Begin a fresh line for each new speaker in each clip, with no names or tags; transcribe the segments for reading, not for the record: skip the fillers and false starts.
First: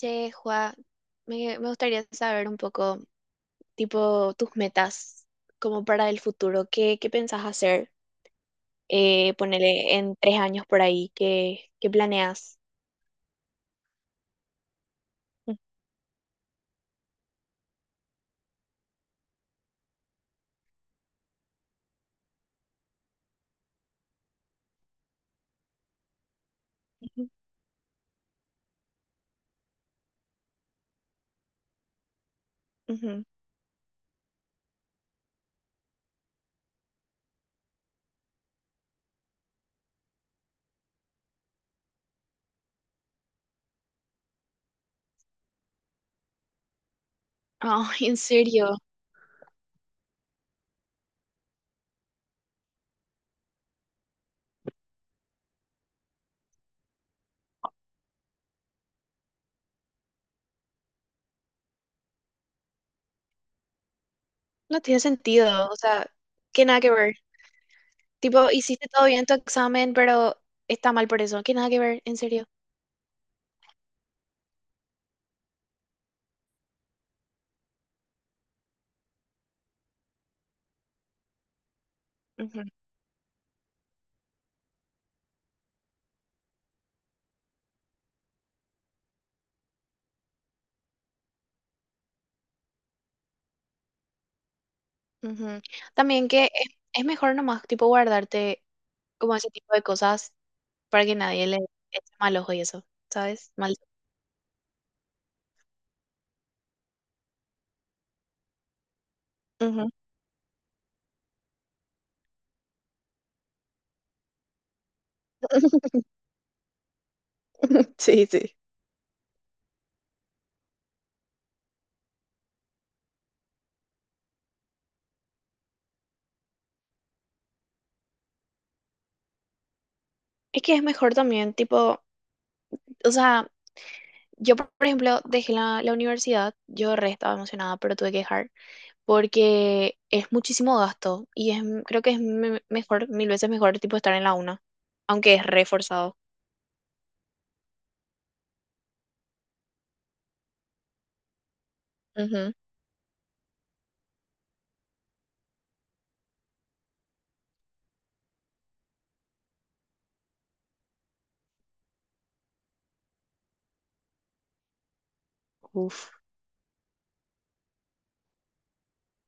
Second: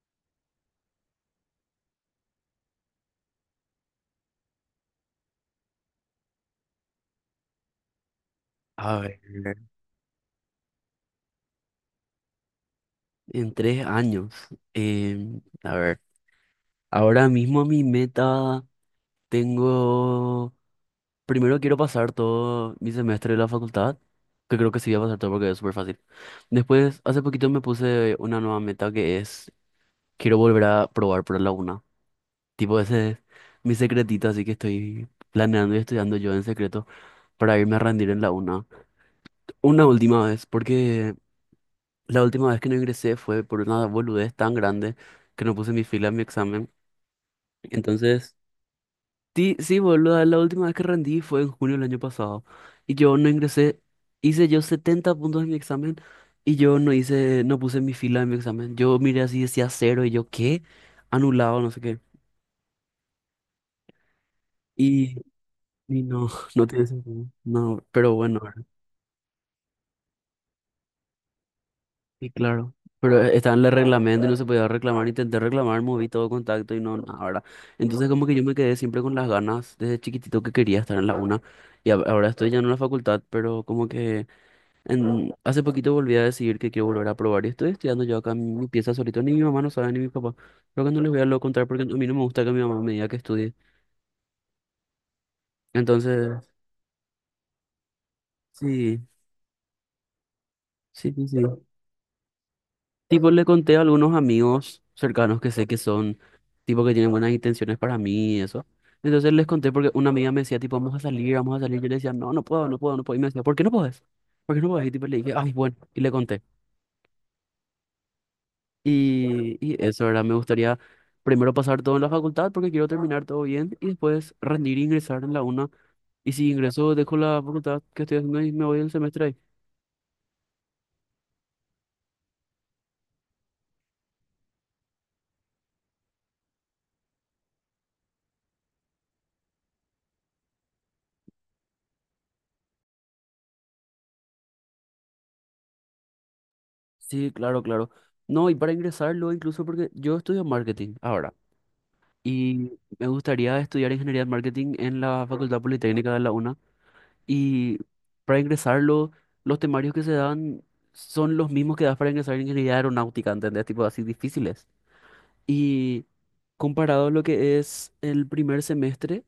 Che, Juan, me gustaría saber un poco, tipo, tus metas como para el futuro. ¿Qué, qué pensás hacer?
A ver,
Ponele en tres años por ahí. ¿Qué, qué planeas?
en 3 años. em,
Mm.
a ver, ahora mismo mi meta tengo. Primero quiero pasar todo mi semestre de la facultad, que creo que sí voy a pasar todo porque es súper fácil. Después, hace
Ujú.
poquito me puse una nueva meta que es, quiero volver a probar por la una. Tipo, ese es
Ujú.
mi secretito, así que estoy planeando y estudiando yo en secreto para irme a rendir en la una. Una última vez, porque La última vez que no ingresé fue por una boludez tan grande que no puse mi fila en mi examen.
Ah, ¿en
Entonces,
serio?
sí, sí, boludo, la última vez que rendí fue en junio del año pasado. Y yo no ingresé, hice yo 70 puntos en mi examen y yo no hice, no puse mi fila en mi examen. Yo miré así, decía cero y yo, ¿qué? Anulado, no sé qué.
No tiene
Y,
sentido. O
y
sea,
no,
que
no
nada
tiene
que ver.
sentido. No, pero bueno.
Tipo, hiciste todo bien tu examen, pero está mal por eso. Que nada que ver, en
Y
serio.
claro. Pero estaba en el reglamento y no se podía reclamar. Intenté reclamar, moví todo contacto y no, nada, ¿verdad? Entonces como que yo me quedé siempre con las ganas desde chiquitito que quería estar en la UNA. Y ahora estoy ya en la facultad, pero como que hace poquito volví a decidir que quiero volver a probar. Y estoy estudiando yo acá en mi pieza solito. Ni mi mamá no sabe, ni mi papá. Creo que no les voy a lo contar porque a mí no me gusta que mi mamá me diga que estudie.
Ujú. También que
Entonces,
es mejor nomás, tipo, guardarte
sí,
como ese tipo de cosas para
sí,
que
sí, sí.
nadie le eche mal ojo y eso,
Tipo, le
¿sabes? Mal.
conté a algunos amigos cercanos que sé que son, tipo que tienen buenas intenciones para mí y eso. Entonces les conté porque
Ujú.
una amiga me decía, tipo, vamos a salir, vamos a salir. Yo le decía, no, no puedo, no puedo, no puedo. Y me decía, ¿por qué no puedes? ¿Por qué no puedes? Y tipo, le dije, ay, bueno, y le conté.
Sí, sí.
Y eso, ¿verdad? Me gustaría primero pasar todo en la facultad porque quiero terminar todo bien y después rendir e ingresar en la una. Y si ingreso, dejo la facultad que estoy haciendo y me voy el semestre ahí.
Es que es mejor también, tipo, o sea, yo por ejemplo dejé la, la universidad, yo re estaba emocionada, pero tuve que dejar porque es muchísimo gasto y es, creo que es mejor, mil veces mejor, tipo, estar en la una, aunque es reforzado.
Sí, claro, claro. No, y para ingresarlo, incluso porque yo estudio marketing ahora
Ujú.
y me gustaría estudiar ingeniería de marketing en la Facultad Politécnica de la UNA. Y para ingresarlo, los temarios que se dan son los mismos que das para ingresar en ingeniería aeronáutica, ¿entendés? Tipo así difíciles. Y
Uf.
comparado lo que es el primer semestre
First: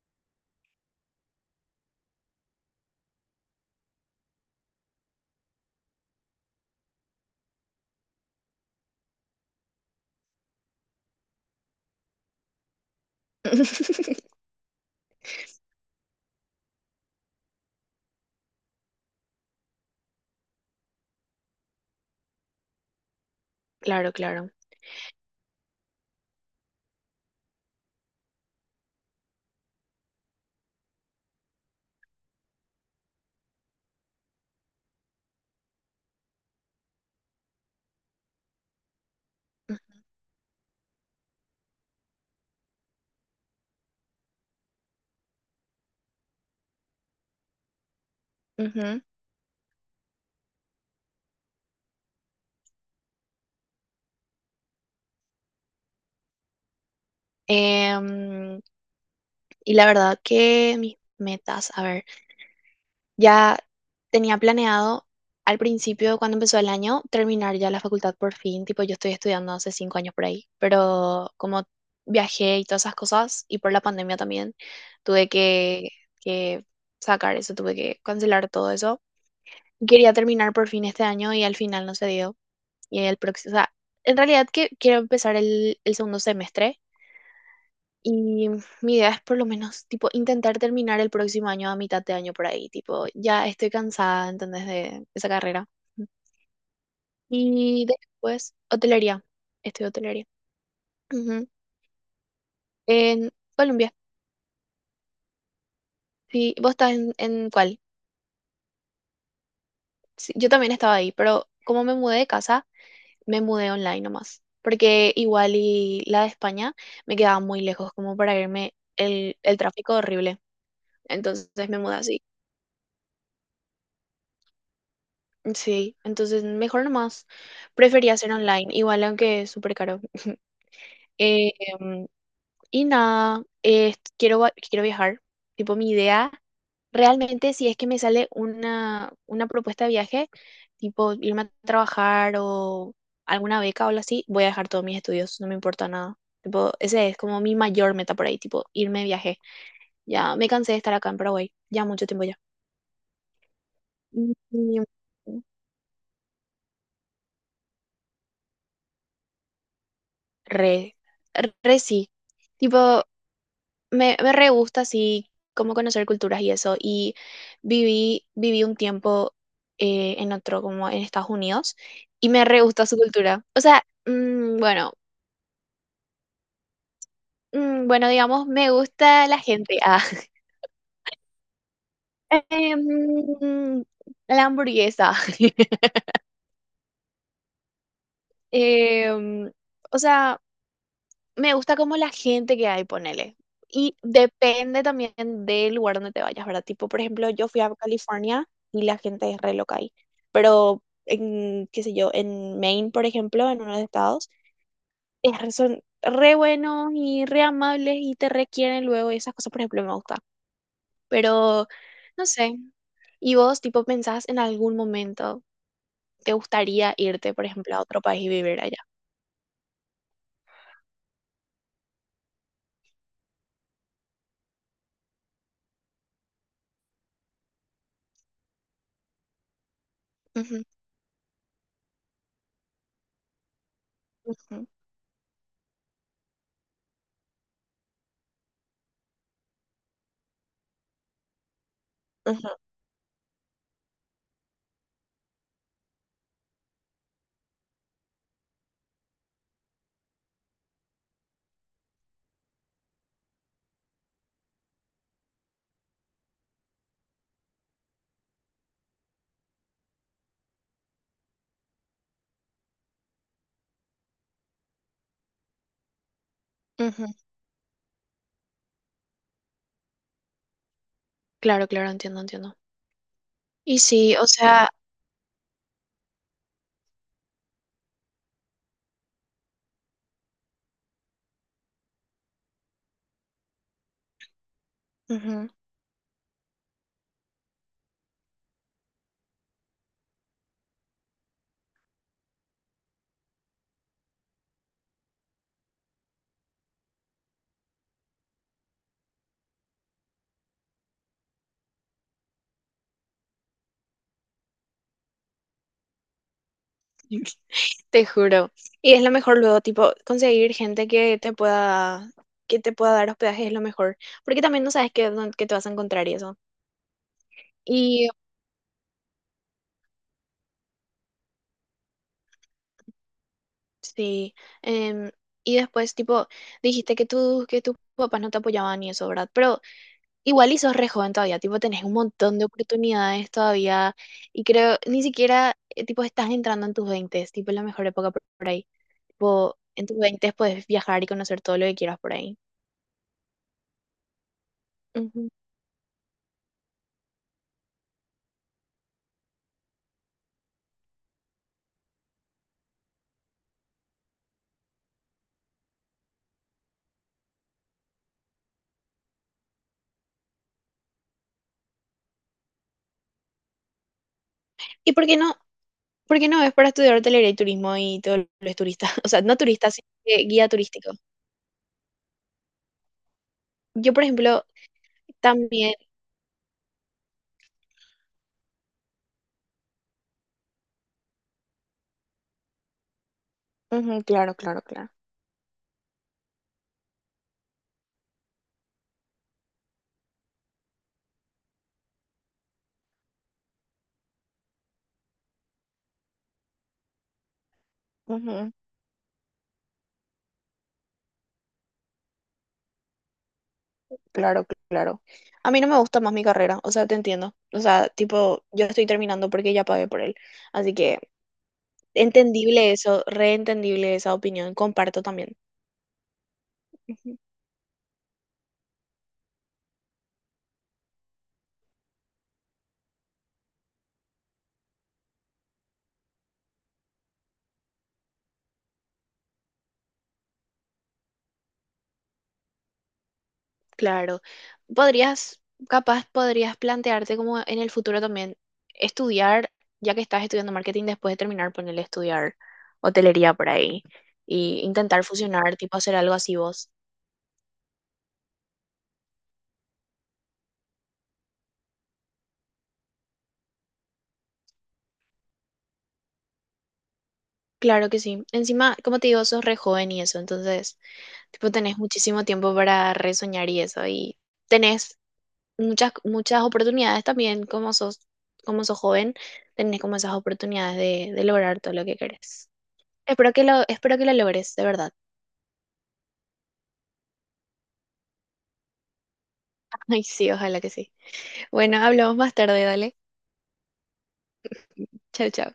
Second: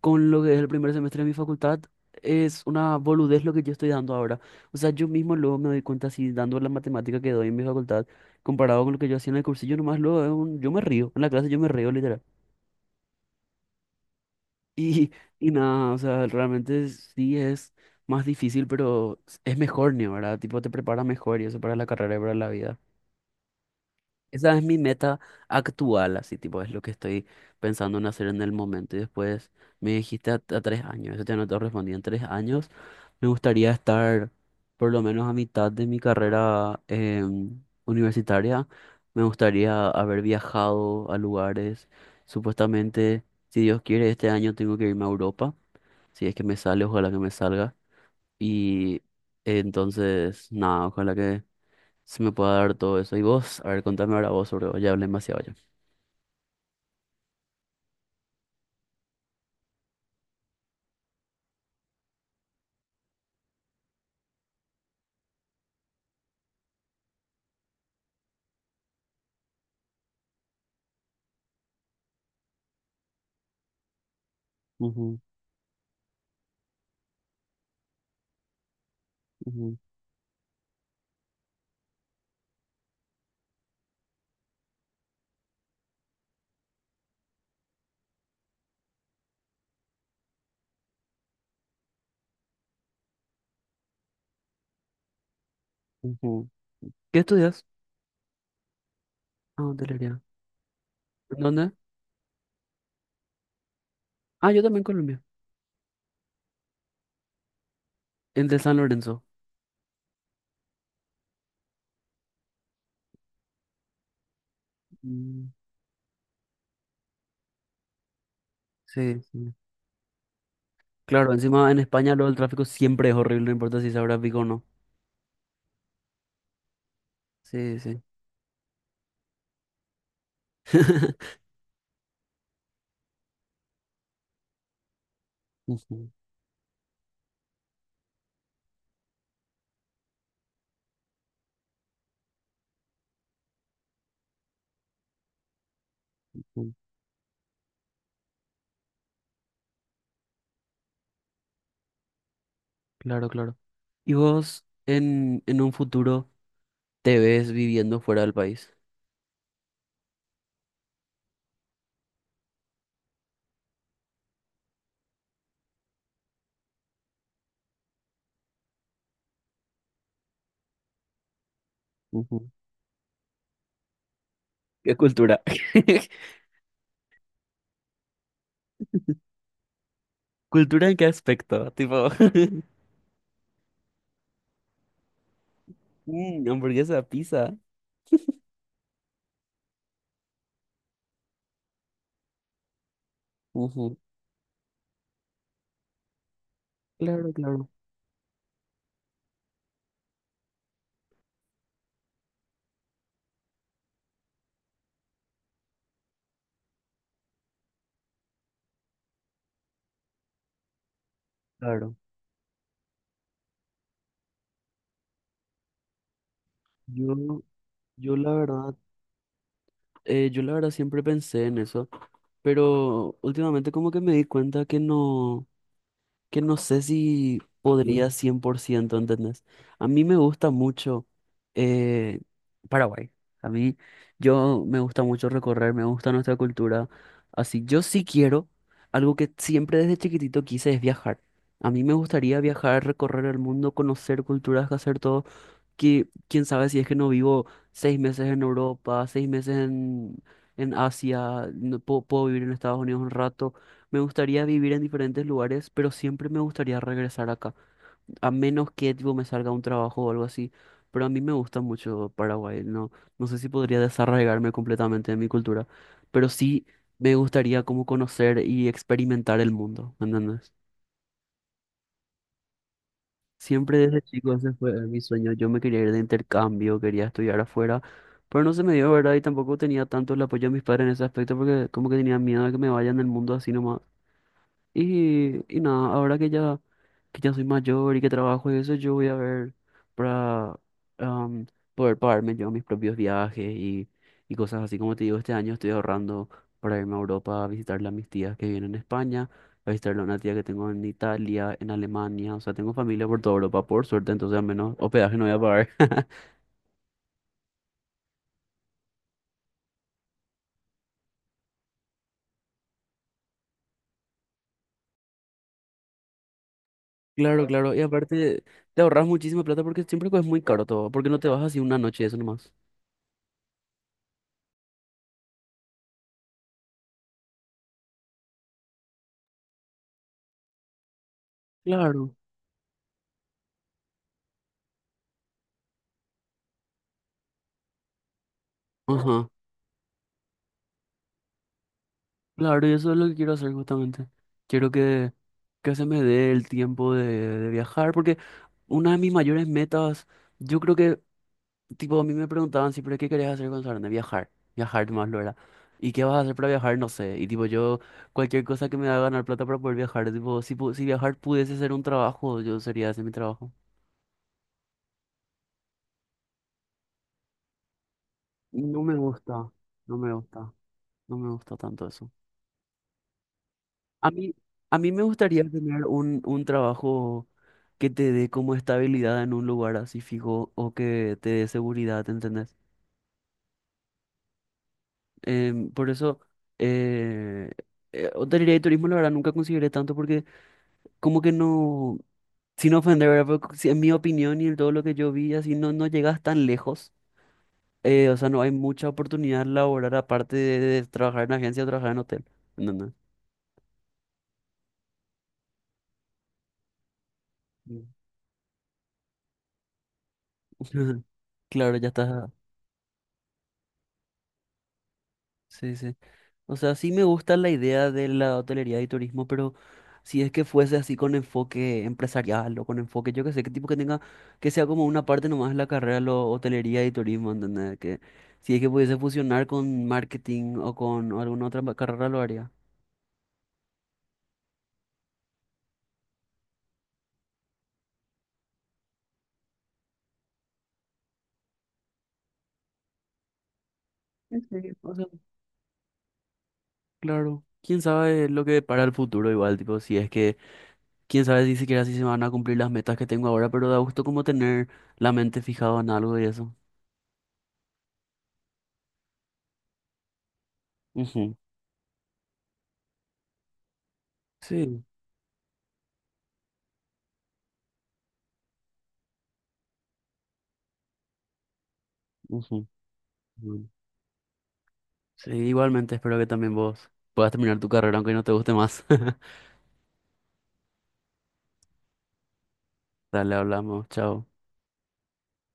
con lo que es el primer semestre de mi facultad, es una boludez lo que yo estoy dando ahora. O sea, yo mismo luego me doy cuenta así dando la matemática que doy en mi facultad, comparado con lo que yo hacía en el cursillo, nomás luego yo me río. En la clase yo me río literal. Y, y nada, o sea, realmente sí es más difícil, pero es mejor, ¿no? ¿Verdad? Tipo, te prepara mejor y eso para la carrera y para la vida.
Claro, claro.
Esa es mi meta actual, así, tipo, es lo que estoy pensando en hacer en el momento. Y después me dijiste a 3 años, eso ya no te respondí, en 3 años me gustaría estar por lo menos a mitad de mi carrera universitaria. Me gustaría haber viajado a lugares, supuestamente, si Dios quiere, este año tengo que irme a Europa. Si es que me sale, ojalá que me salga. Y
Ujú.
eh, entonces, nada, ojalá que se me pueda dar todo eso. Y vos, a ver, contame ahora vos sobre vos, ya hablé demasiado ya.
Em, Y la verdad que mis metas, a ver, ya tenía planeado al principio, cuando empezó el año, terminar ya la facultad por fin, tipo yo estoy estudiando hace 5 años por ahí, pero como viajé y todas esas cosas, y por la pandemia también,
Ujú,
tuve que sacar eso, tuve que cancelar todo eso.
ujú,
Quería terminar por fin este año y al final no se dio. Y el próximo, o sea, en realidad que quiero empezar el segundo semestre y mi idea es por lo menos, tipo, intentar terminar el próximo año a mitad de año por ahí. Tipo, ya estoy cansada, ¿entendés? De esa carrera.
ujú. ¿Qué estudias?
Y después, hotelería.
Ah,
Estudio
hotelería.
hotelería.
¿En
Ujú.
dónde?
En Colombia.
Ah, yo también en Colombia.
Sí, ¿vos estás en cuál?
En de San Lorenzo.
Sí, yo también estaba ahí, pero como me mudé de casa, me mudé online nomás. Porque
Mm,
igual y la de España me quedaba muy lejos, como para irme
sí, sí.
el tráfico horrible.
Claro,
Entonces
encima en
me mudé
España
así.
lo del tráfico siempre es horrible, no importa si es ahora pico o no.
Sí, entonces mejor nomás.
Sí, sí.
Prefería hacer online, igual aunque es súper caro. Eh, em, y nada, quiero, quiero viajar. Tipo, mi
Ujú,
idea, realmente si es que me sale una propuesta de viaje, tipo irme a trabajar o alguna beca o algo así, voy a dejar todos mis estudios, no me importa nada.
ujú.
Tipo, ese es como mi mayor meta por ahí, tipo, irme de viaje. Ya me cansé de estar acá en Paraguay, ya mucho tiempo ya.
Claro, claro. ¿Y
Y-
vos
y-
en un futuro te ves viviendo fuera del país?
Re, re sí. Tipo, me re gusta así como conocer culturas y eso. Y viví, viví un tiempo en otro, como en Estados Unidos, y me
Ujú.
re gusta su cultura. O sea,
¿Qué cultura?
mm, bueno, digamos, me gusta la gente. Ah,
¿Cultura en qué aspecto? Tipo,
Em, la hamburguesa.
mm, hamburguesa, pizza.
Em, o sea, me gusta como la gente que hay, ponele.
Ujú.
Y depende también del lugar donde te vayas, ¿verdad? Tipo, por ejemplo,
Claro,
yo fui
claro,
a California y la gente es re loca ahí. Pero en, qué sé yo, en Maine, por ejemplo, en uno de los estados, es son re buenos y re amables y te requieren luego y esas cosas, por ejemplo, me gusta. Pero,
claro.
no sé. ¿Y vos, tipo, pensás en algún momento, te gustaría irte,
Yo,
por ejemplo, a otro
yo
país y
la
vivir
verdad,
allá?
yo la verdad siempre pensé en eso, pero últimamente como que me di cuenta que no. Que no sé si podría 100%, ¿entendés? A mí me gusta
Ujú,
mucho eh, Paraguay. A mí, yo
ujú,
me gusta mucho recorrer, me gusta nuestra cultura. Así, yo sí quiero, algo que siempre desde chiquitito quise es viajar. A mí me gustaría
ujú,
viajar, recorrer el mundo, conocer culturas, hacer todo que quién sabe si es que no vivo 6 meses en Europa, 6 meses en Asia, no puedo, puedo vivir en Estados Unidos un rato. Me gustaría vivir en diferentes lugares, pero siempre me gustaría regresar acá, a menos que tipo, me salga un trabajo o algo así. Pero a mí me gusta mucho Paraguay, no, no sé si podría desarraigarme completamente de mi cultura, pero sí
ujú.
me gustaría como conocer y experimentar el mundo, ¿me ¿entendés?
Claro, claro, entiendo, entiendo.
Siempre
Y
desde
sí, o
chico ese
sea,
fue mi sueño. Yo me quería ir de intercambio, quería estudiar afuera, pero no se me dio, ¿verdad? Y tampoco tenía tanto el apoyo de mis padres en ese aspecto porque como que tenía miedo de que me vayan del mundo así nomás. Y,
ujú.
y nada, ahora que ya soy mayor y que trabajo y eso, yo voy a ver para am, poder pagarme yo mis propios viajes y cosas así. Como te digo, este año estoy ahorrando para irme a Europa a visitarle a mis tías que viven en España, a visitarle a una tía que tengo en Italia, en Alemania. O sea, tengo familia por toda Europa, por suerte, entonces al menos hospedaje no voy a pagar.
Te juro. Y es lo mejor luego, tipo, conseguir gente que te pueda dar hospedaje es lo mejor. Porque también no sabes qué, dónde- qué te vas a encontrar y eso.
Claro, claro, claro. Y
Y
aparte, te ahorras muchísima plata porque siempre es muy caro todo, porque no te vas así una noche, eso nomás.
sí. em, y después, tipo, dijiste que tus papás no te apoyaban y eso, ¿verdad? Pero igual y sos re joven todavía, tipo, tenés un
Claro.
montón de oportunidades todavía. Y creo, ni siquiera, tipo, estás entrando en tus veintes tipo, es la mejor época por ahí.
Ajá.
Tipo, en tus veintes puedes viajar y conocer todo lo que quieras por ahí.
Claro, y eso es lo que quiero hacer justamente. Quiero que,
Ujú.
que se me dé el tiempo de viajar, porque una de mis mayores metas, yo creo que, tipo, a mí me preguntaban siempre, ¿qué querías hacer con de viajar, viajar más lo era. ¿Y qué vas a hacer para viajar? No sé. Y tipo, yo, cualquier cosa que me haga ganar plata para poder viajar, tipo, si, si viajar pudiese ser un trabajo, yo sería ese mi trabajo.
¿Y por qué no? Porque no, es para estudiar hotelería y turismo y todos los
No
turistas.
me
O sea, no
gusta,
turistas sino
no me
que guía
gusta,
turístico.
no me gusta tanto eso.
Yo, por
A mí,
ejemplo,
a mí me gustaría
también.
tener un trabajo que te dé como estabilidad en un lugar así fijo o que te dé seguridad, ¿entendés?
Ujú, claro, claro, claro.
Por eso, eh, hotelería y turismo, la verdad, nunca consideré tanto porque como que no, sin ofender, ¿verdad? Pero si en mi opinión y en todo lo que yo vi, así no, no llegas tan lejos. O sea, no hay
Ujú,
mucha oportunidad laboral aparte de trabajar en agencia o trabajar en hotel. No, no.
claro, claro. A mí no me gusta más mi carrera, o sea, te entiendo. O sea, tipo, yo estoy terminando porque ya pagué por él. Así que
Claro, ya está.
entendible eso, reentendible esa opinión, comparto también.
Sí, sí. O sea, sí me gusta la idea de la hotelería y turismo, pero si es que fuese así con enfoque empresarial o con enfoque, yo qué sé, qué tipo que tenga, que sea como una parte nomás de la carrera, lo hotelería y turismo, ¿entendés? Que si es que pudiese fusionar con marketing o con alguna otra carrera, lo haría.
Claro. Podrías, capaz podrías plantearte como en el futuro también estudiar, ya que estás estudiando marketing después de terminar, ponerle estudiar hotelería por ahí y
Sí, o
intentar
sea,
fusionar, tipo hacer algo así vos.
claro. Quién sabe lo que para el futuro igual, tipo, si es que, quién sabe si siquiera si se van a cumplir las metas que tengo ahora, pero da gusto como tener la mente fijada en algo y eso.
Claro que sí. Encima, como te digo, sos re joven y eso, entonces,
Ujú.
tipo, tenés muchísimo tiempo para resoñar y eso y
Sí.
tenés muchas oportunidades también como sos joven, tenés como esas oportunidades de lograr todo lo que querés.
Ujú.
Espero que lo logres, de verdad.
Sí, igualmente espero que también vos puedas terminar tu carrera aunque no te guste más.
Ay, sí, ojalá que sí. Bueno, hablamos más tarde, dale.
Dale, hablamos, chao.
Chau, chau.